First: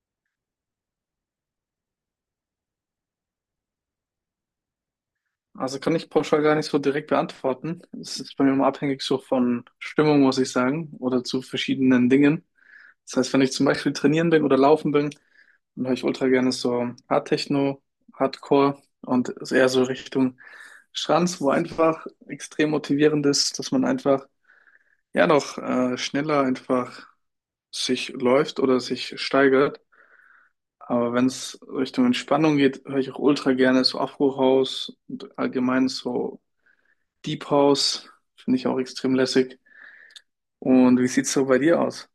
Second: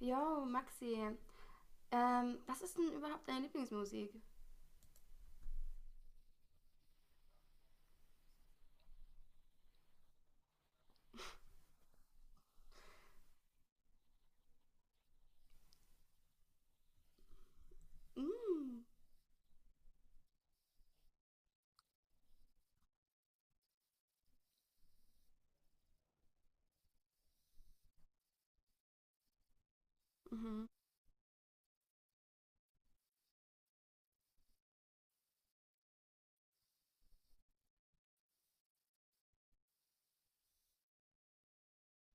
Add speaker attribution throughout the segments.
Speaker 1: Jo, Maxi, was ist denn überhaupt deine Lieblingsmusik?
Speaker 2: Also kann ich pauschal gar nicht so direkt beantworten. Es ist bei mir immer abhängig so von Stimmung, muss ich sagen, oder zu verschiedenen Dingen. Das heißt, wenn ich zum Beispiel trainieren bin oder laufen bin, dann höre ich ultra gerne so Hardtechno,
Speaker 1: Mm.
Speaker 2: Hardcore und ist eher so Richtung Schranz, wo einfach extrem motivierend ist, dass man einfach ja noch schneller einfach sich läuft oder sich steigert.
Speaker 1: Mhm.
Speaker 2: Aber wenn es Richtung Entspannung geht, höre ich auch ultra gerne so Afro House, und allgemein so Deep House finde ich auch extrem lässig. Und wie sieht's so bei dir aus?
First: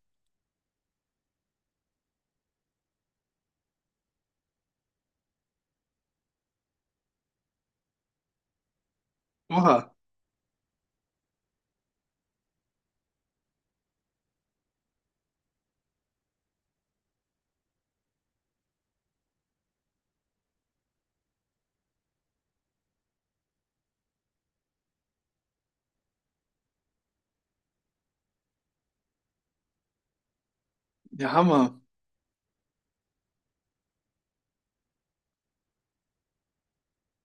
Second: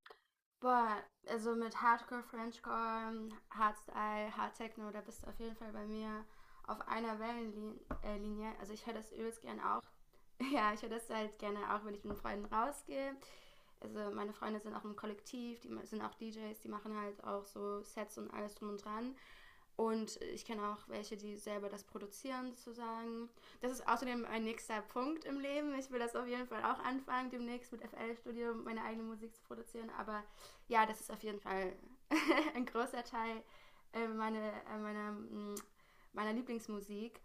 Speaker 1: Boah, also mit Hardcore, Frenchcore, Hardstyle, Hardtechno, da bist du auf jeden Fall bei mir auf einer Wellenlinie. Also ich höre das übelst gern auch.
Speaker 2: Oha,
Speaker 1: Ja, ich höre das halt gerne auch, wenn ich mit Freunden rausgehe. Also meine Freunde sind auch im Kollektiv, sind auch DJs, die machen halt auch so Sets und alles drum und dran. Und ich kenne auch welche, die selber das produzieren, sozusagen. Das ist außerdem ein nächster Punkt im Leben. Ich will das auf jeden Fall auch anfangen, demnächst mit FL-Studium meine eigene Musik zu produzieren. Aber ja, das ist auf
Speaker 2: ja
Speaker 1: jeden Fall
Speaker 2: Hammer.
Speaker 1: ein großer Teil äh, meine, äh, meiner, mm, meiner Lieblingsmusik.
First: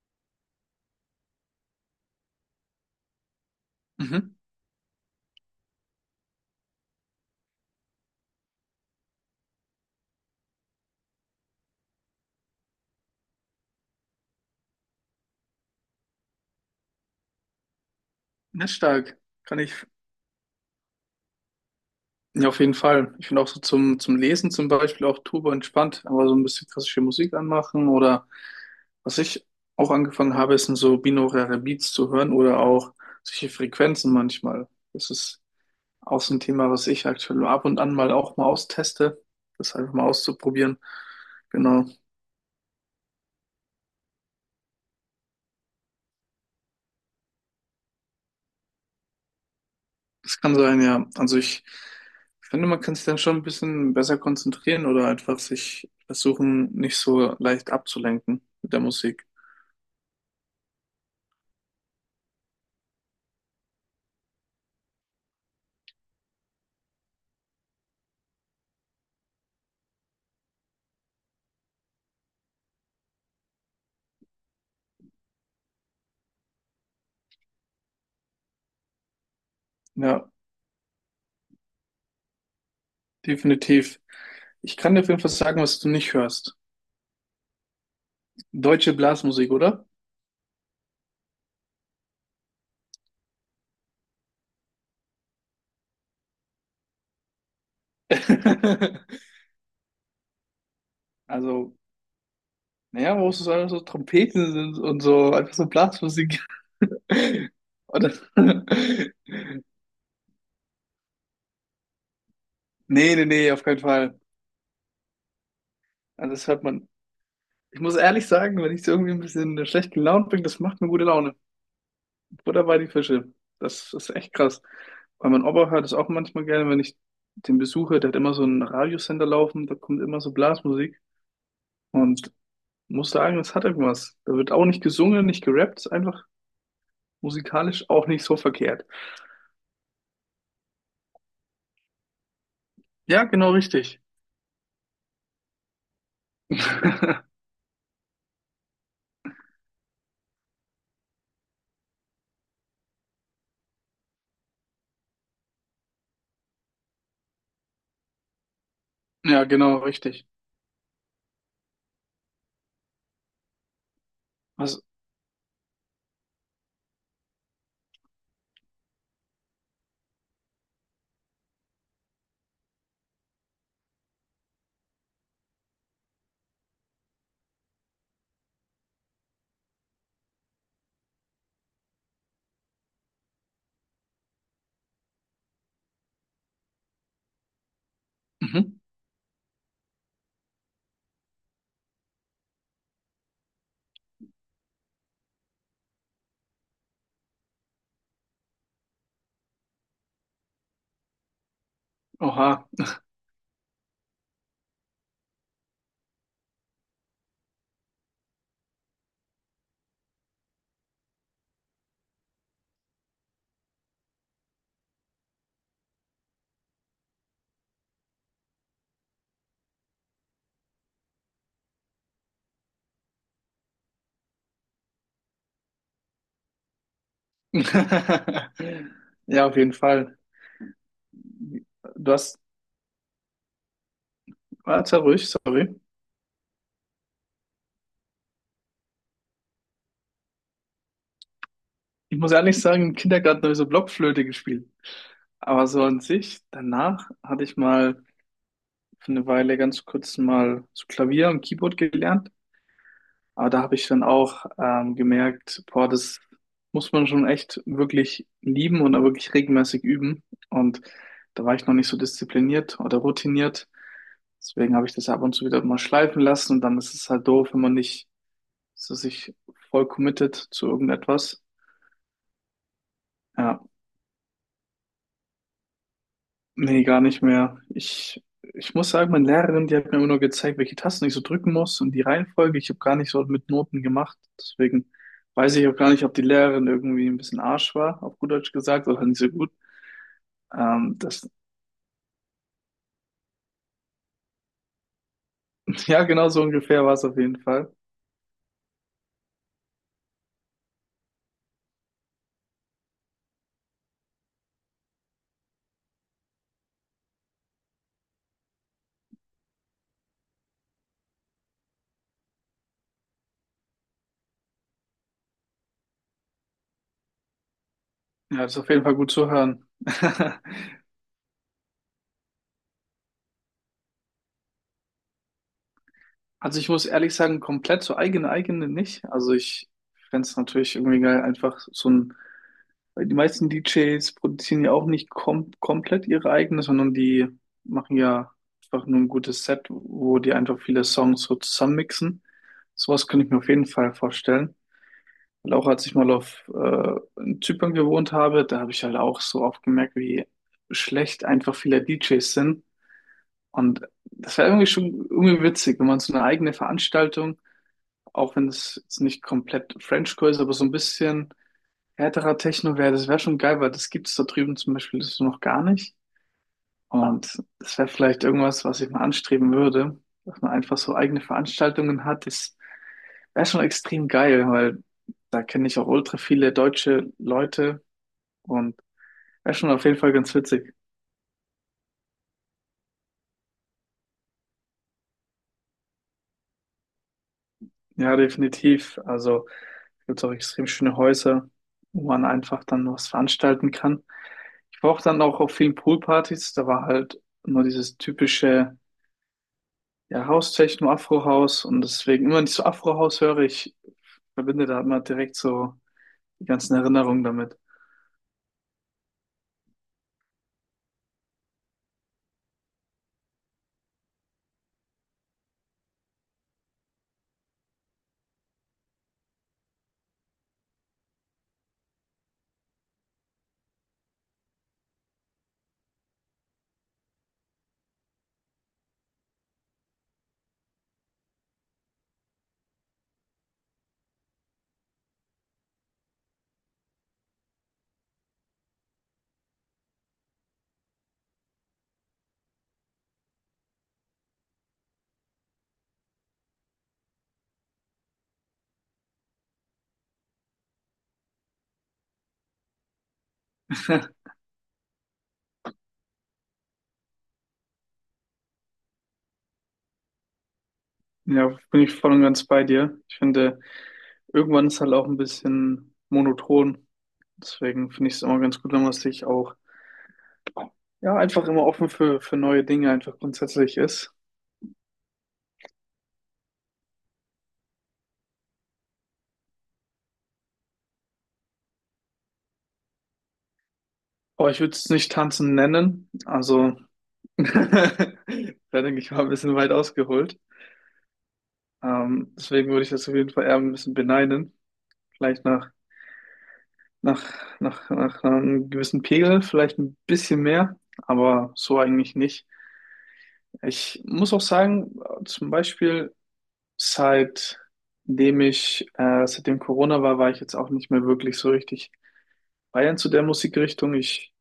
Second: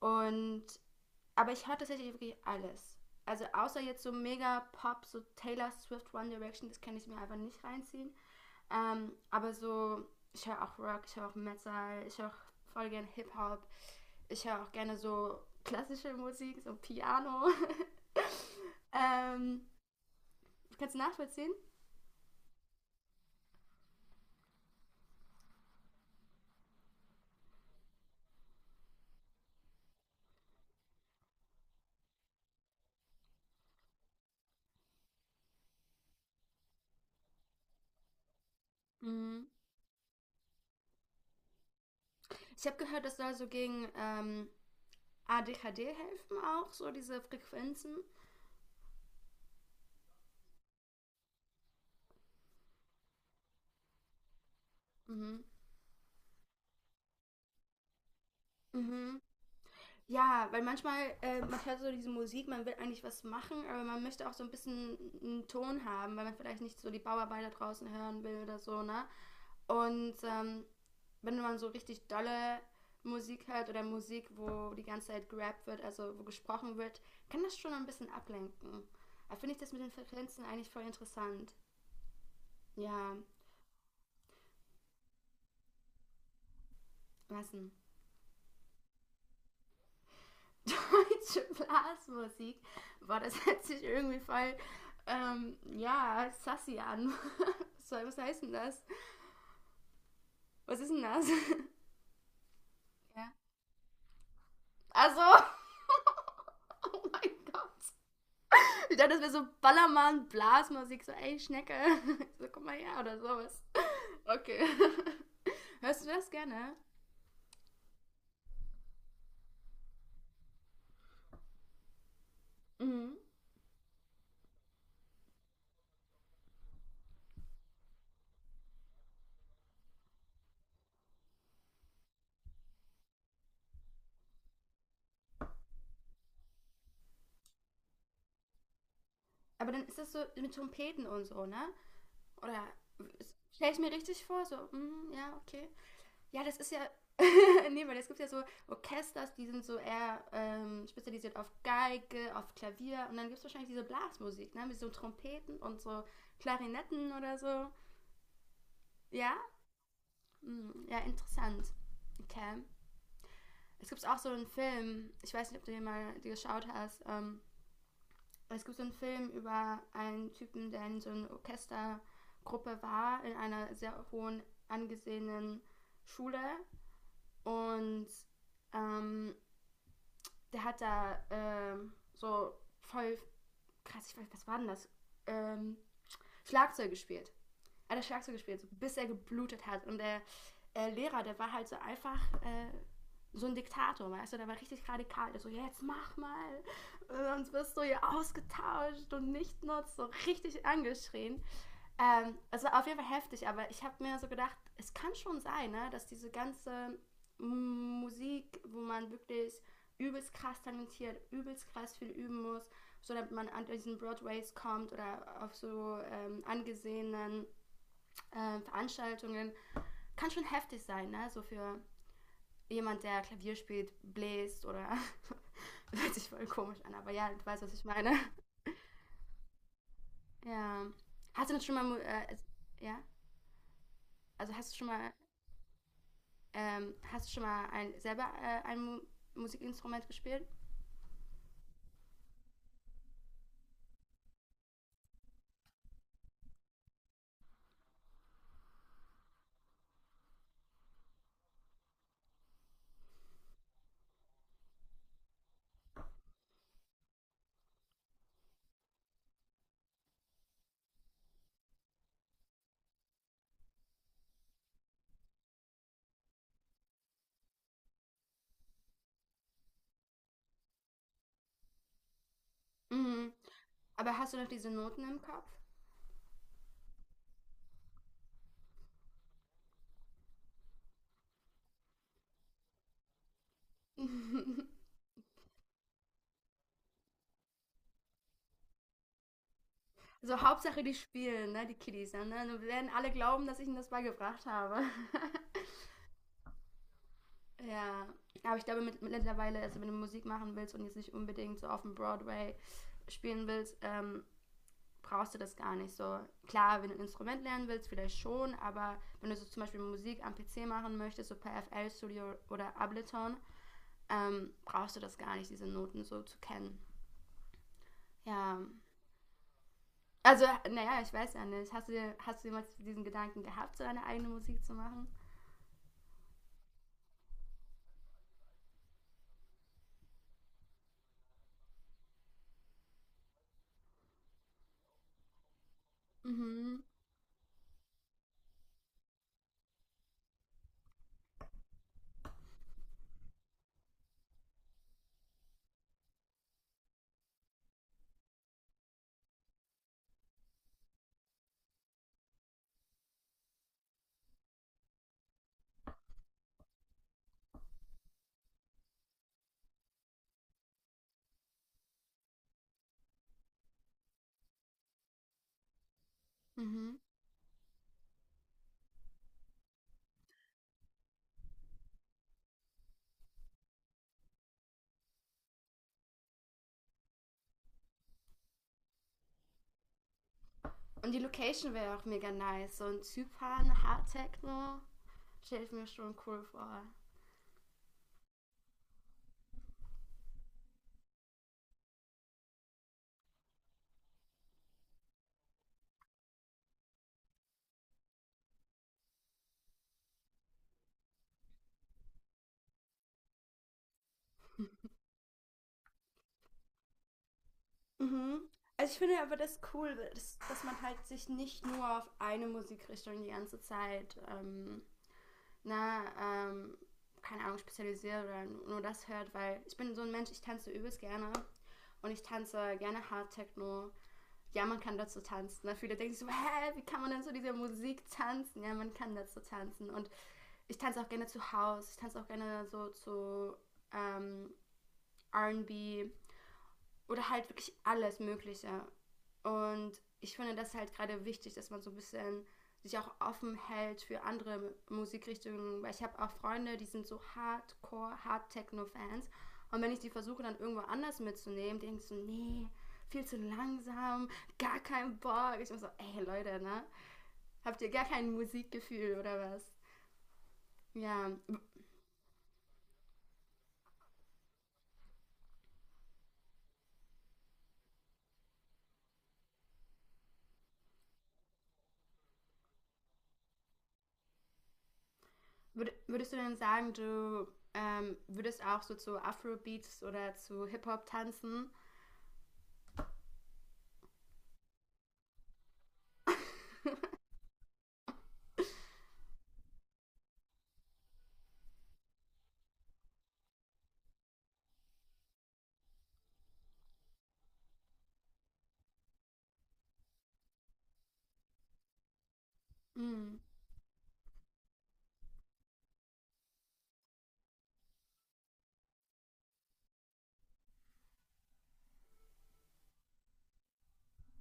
Speaker 1: Und, aber ich höre tatsächlich wirklich alles. Also außer jetzt so
Speaker 2: Mhm.
Speaker 1: mega Pop, so Taylor Swift, One Direction, das kann ich mir einfach nicht reinziehen. Aber so, ich höre auch Rock, ich höre auch Metal, ich höre auch voll gerne Hip-Hop. Ich höre auch gerne so klassische Musik, so Piano.
Speaker 2: Nicht stark. Kann
Speaker 1: ähm,
Speaker 2: ich.
Speaker 1: Kannst du nachvollziehen?
Speaker 2: Ja, auf jeden Fall. Ich finde auch so zum Lesen zum Beispiel auch turbo entspannt, aber so ein bisschen klassische Musik anmachen, oder was ich auch angefangen habe, ist so binaurale Beats zu hören oder auch solche Frequenzen manchmal. Das ist auch so ein Thema, was ich aktuell ab und an mal auch mal austeste,
Speaker 1: Mhm.
Speaker 2: das einfach mal auszuprobieren. Genau.
Speaker 1: Ich habe gehört, das soll so gegen ADHD helfen auch, so diese Frequenzen.
Speaker 2: Das kann sein, ja. Also ich finde, man kann sich dann schon ein bisschen besser konzentrieren oder einfach
Speaker 1: Mhm.
Speaker 2: sich versuchen, nicht so leicht abzulenken mit der
Speaker 1: Mhm.
Speaker 2: Musik.
Speaker 1: Ja, weil manchmal, man hört so diese Musik, man will eigentlich was machen, aber man möchte auch so ein bisschen einen Ton haben, weil man vielleicht nicht so die Bauarbeiter draußen hören will oder so, ne? Und wenn man so richtig dolle Musik hört oder Musik, wo die ganze Zeit gerappt wird, also wo gesprochen wird, kann das schon ein bisschen ablenken. Da finde ich das mit den
Speaker 2: Ja,
Speaker 1: Frequenzen eigentlich voll interessant. Ja,
Speaker 2: definitiv. Ich kann dir auf jeden Fall sagen, was du nicht hörst.
Speaker 1: lassen.
Speaker 2: Deutsche Blasmusik, oder?
Speaker 1: Deutsche Blasmusik. Boah, das hört sich irgendwie voll, ja, sassy an. Was soll, was heißt denn das? Was ist denn das?
Speaker 2: Also, naja, wo
Speaker 1: Ja.
Speaker 2: es so einfach so Trompeten sind und
Speaker 1: Also.
Speaker 2: so, einfach so Blasmusik.
Speaker 1: Oh mein Gott.
Speaker 2: Oder?
Speaker 1: Ich dachte, das wäre so Ballermann, Blasmusik, so ey, Schnecke. So, komm mal her
Speaker 2: Nee,
Speaker 1: oder
Speaker 2: nee, nee,
Speaker 1: sowas.
Speaker 2: auf keinen Fall.
Speaker 1: Okay. Hörst du das
Speaker 2: Also das hört
Speaker 1: gerne?
Speaker 2: man. Ich muss ehrlich sagen, wenn ich so irgendwie ein bisschen schlecht gelaunt bin, das macht mir gute Laune. Butter die
Speaker 1: Mhm.
Speaker 2: Fische. Das ist echt krass. Weil mein Opa hört es auch manchmal gerne, wenn ich den besuche. Der hat immer so einen Radiosender laufen, da kommt immer so Blasmusik. Und muss sagen, das hat irgendwas. Da wird auch nicht gesungen, nicht gerappt, ist einfach musikalisch auch nicht so verkehrt.
Speaker 1: Aber dann ist das so mit Trompeten und so, ne? Oder
Speaker 2: Ja, genau
Speaker 1: stell ich mir
Speaker 2: richtig.
Speaker 1: richtig vor, so, mm, ja, okay. Ja, das ist ja, nee, weil es gibt ja so Orchesters, die sind so eher spezialisiert auf Geige, auf Klavier und dann gibt es wahrscheinlich diese Blasmusik, ne? Mit so Trompeten und so Klarinetten oder so. Ja?
Speaker 2: Ja, genau richtig.
Speaker 1: Mm, ja, interessant. Okay. Es gibt auch so einen
Speaker 2: Was?
Speaker 1: Film, ich weiß nicht, ob du den mal geschaut hast. Es gibt so einen Film über einen Typen, der in so einer Orchestergruppe war, in einer sehr hohen angesehenen Schule. Und ähm, der hat da so voll krass, ich weiß, was war denn das? Ähm, Schlagzeug gespielt. Hat er Schlagzeug gespielt, so,
Speaker 2: Mhm.
Speaker 1: bis er geblutet hat. Und der Lehrer, der war halt so einfach so ein Diktator, weißt du, der war richtig radikal. Der so, ja, jetzt mach mal, sonst wirst du hier ausgetauscht und nicht nutzt, so richtig angeschrien.
Speaker 2: Oha.
Speaker 1: Es auf jeden Fall heftig, aber ich habe mir so gedacht, es kann schon sein, ne, dass diese ganze Musik, wo man wirklich übelst krass talentiert, übelst krass viel üben muss, so damit man an diesen Broadways kommt oder auf so angesehenen Veranstaltungen kann schon heftig sein, ne? So für jemand, der Klavier spielt, bläst oder hört sich voll komisch an, aber ja, du weißt, was ich meine.
Speaker 2: Ja, auf jeden Fall.
Speaker 1: Ja. Hast du schon mal,
Speaker 2: Du hast,
Speaker 1: ja? Also hast du schon
Speaker 2: warte
Speaker 1: mal,
Speaker 2: ruhig, sorry.
Speaker 1: hast du schon mal ein, selber ein Mu Musikinstrument gespielt?
Speaker 2: Ich muss ehrlich sagen, im Kindergarten habe ich so Blockflöte gespielt. Aber so an sich, danach hatte ich mal für eine Weile ganz kurz mal so Klavier und Keyboard gelernt. Aber da habe ich dann auch gemerkt, boah, das muss man schon echt wirklich lieben und auch wirklich regelmäßig üben. Und da war ich noch nicht so diszipliniert oder routiniert. Deswegen habe ich das ab und zu wieder mal schleifen lassen. Und dann ist es halt doof, wenn man nicht so sich voll committet zu irgendetwas.
Speaker 1: Mhm.
Speaker 2: Ja.
Speaker 1: Aber hast du noch diese Noten im Kopf?
Speaker 2: Nee, gar nicht mehr. Ich muss sagen, meine Lehrerin, die hat mir immer nur gezeigt, welche Tasten ich so drücken muss und die Reihenfolge. Ich habe gar nicht so mit Noten gemacht. Deswegen weiß ich auch gar nicht, ob die Lehrerin irgendwie ein bisschen Arsch war, auf gut Deutsch gesagt, oder nicht so gut.
Speaker 1: So Hauptsache die
Speaker 2: Ähm, das,
Speaker 1: spielen, ne? Die Kiddies, ne? Dann werden alle glauben, dass ich ihnen das beigebracht habe.
Speaker 2: ja, genau so ungefähr war es auf jeden Fall.
Speaker 1: Ja, aber ich glaube mittlerweile, also wenn du Musik machen willst und jetzt nicht unbedingt so auf dem Broadway spielen willst, brauchst du das gar nicht so. Klar, wenn du ein Instrument lernen willst, vielleicht schon, aber wenn du so zum Beispiel Musik am PC machen möchtest, so per FL Studio oder Ableton, brauchst du das gar nicht, diese Noten so zu kennen.
Speaker 2: Ja,
Speaker 1: Ja.
Speaker 2: ist auf jeden Fall gut zu hören.
Speaker 1: Also, naja, ich weiß ja nicht. Hast du jemals diesen Gedanken gehabt, so deine eigene Musik zu machen?
Speaker 2: Also ich muss ehrlich sagen, komplett so eigene eigene nicht. Also ich fänd's es natürlich irgendwie geil, einfach so ein, weil die meisten DJs produzieren ja auch nicht komplett ihre eigene,
Speaker 1: Mhm.
Speaker 2: sondern die machen ja einfach nur ein gutes Set, wo die einfach viele Songs so zusammenmixen. Sowas könnte ich mir auf jeden Fall vorstellen. Weil auch als ich mal auf in Zypern gewohnt habe, da habe ich halt auch so oft gemerkt, wie schlecht einfach viele DJs sind. Und das wäre irgendwie schon irgendwie witzig, wenn man so eine eigene Veranstaltung, auch wenn es jetzt nicht komplett Frenchcore ist, aber so ein bisschen härterer Techno wäre, das wäre schon geil, weil das gibt es da drüben zum Beispiel so noch gar nicht.
Speaker 1: Mhm.
Speaker 2: Und das wäre vielleicht irgendwas, was ich mal anstreben würde, dass man einfach so eigene Veranstaltungen hat. Das wäre schon extrem geil, weil da kenne ich auch ultra viele deutsche Leute und wäre schon auf jeden Fall ganz witzig.
Speaker 1: Und die Location wäre auch mega nice. So in Zypern, Hard Techno. Stelle ich mir schon cool vor.
Speaker 2: Ja, definitiv. Also gibt es auch extrem schöne Häuser, wo man einfach dann was veranstalten kann. Ich war auch dann auch auf vielen Poolpartys, da war halt nur dieses typische, ja, House-Techno, Afro-House, und deswegen immer, wenn ich so Afro-House höre, ich verbinde da immer direkt so die ganzen Erinnerungen damit.
Speaker 1: Mhm. Also ich finde aber das cool, dass man halt sich nicht nur auf eine Musikrichtung die ganze Zeit, na, ähm, keine Ahnung, spezialisiert oder nur das hört, weil ich bin so ein Mensch, ich tanze übelst gerne und ich tanze gerne Hard Techno. Ja, man kann dazu tanzen. Ne? Viele denken so, hä, wie kann man denn so diese Musik tanzen? Ja, man kann dazu tanzen. Und ich tanze auch gerne zu House, ich tanze auch gerne so zu ähm, RB, oder halt wirklich alles Mögliche. Und ich finde das halt gerade wichtig, dass man so ein bisschen sich auch offen hält für andere Musikrichtungen, weil ich habe auch Freunde, die sind so Hardcore, Hard Techno Fans und wenn ich die versuche dann irgendwo anders mitzunehmen, denke ich so, nee, viel zu langsam, gar kein Bock. Ich bin so, ey Leute, ne? Habt ihr gar kein Musikgefühl oder was? Ja,
Speaker 2: Ja, bin ich voll und ganz bei dir. Ich finde, irgendwann ist halt auch ein bisschen monoton. Deswegen finde ich es immer ganz gut, wenn man sich auch, ja, einfach immer offen für neue Dinge einfach grundsätzlich ist.
Speaker 1: würdest du denn sagen, du würdest auch so zu Afrobeats oder zu Hip-Hop tanzen?
Speaker 2: Aber ich würde es nicht tanzen nennen. Also, da denke ich mal ein bisschen weit ausgeholt. Deswegen würde ich das auf jeden Fall eher ein bisschen beneiden. Vielleicht nach einem gewissen Pegel, vielleicht ein bisschen mehr, aber so eigentlich nicht.
Speaker 1: Mhm.
Speaker 2: Ich muss auch sagen, zum Beispiel seitdem Corona war, war ich jetzt auch nicht mehr wirklich so richtig Bayern zu der Musikrichtung. Ich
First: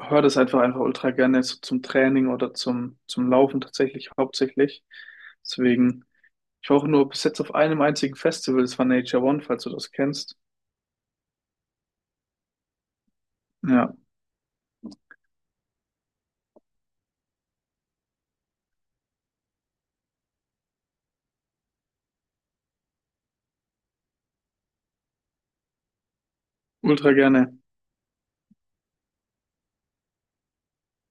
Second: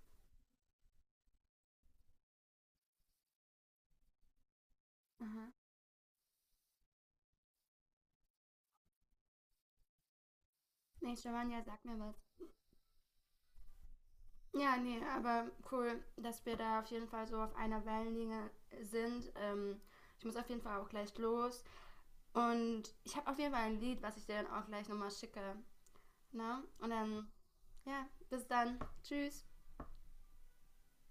Speaker 2: höre das einfach ultra gerne so zum Training oder zum Laufen tatsächlich hauptsächlich.
Speaker 1: Aha.
Speaker 2: Deswegen, ich war auch nur bis jetzt auf einem einzigen Festival, das war Nature One, falls du das kennst.
Speaker 1: Nee, Giovanni sagt mir was.
Speaker 2: Ja,
Speaker 1: Ja, nee, aber cool, dass wir da auf jeden Fall so auf einer Wellenlinie sind. Ich muss auf jeden Fall auch gleich los. Und ich habe auf jeden Fall ein Lied, was ich dir dann auch gleich nochmal schicke. Ne? Und
Speaker 2: ultra
Speaker 1: dann,
Speaker 2: gerne.
Speaker 1: ja, bis dann. Tschüss.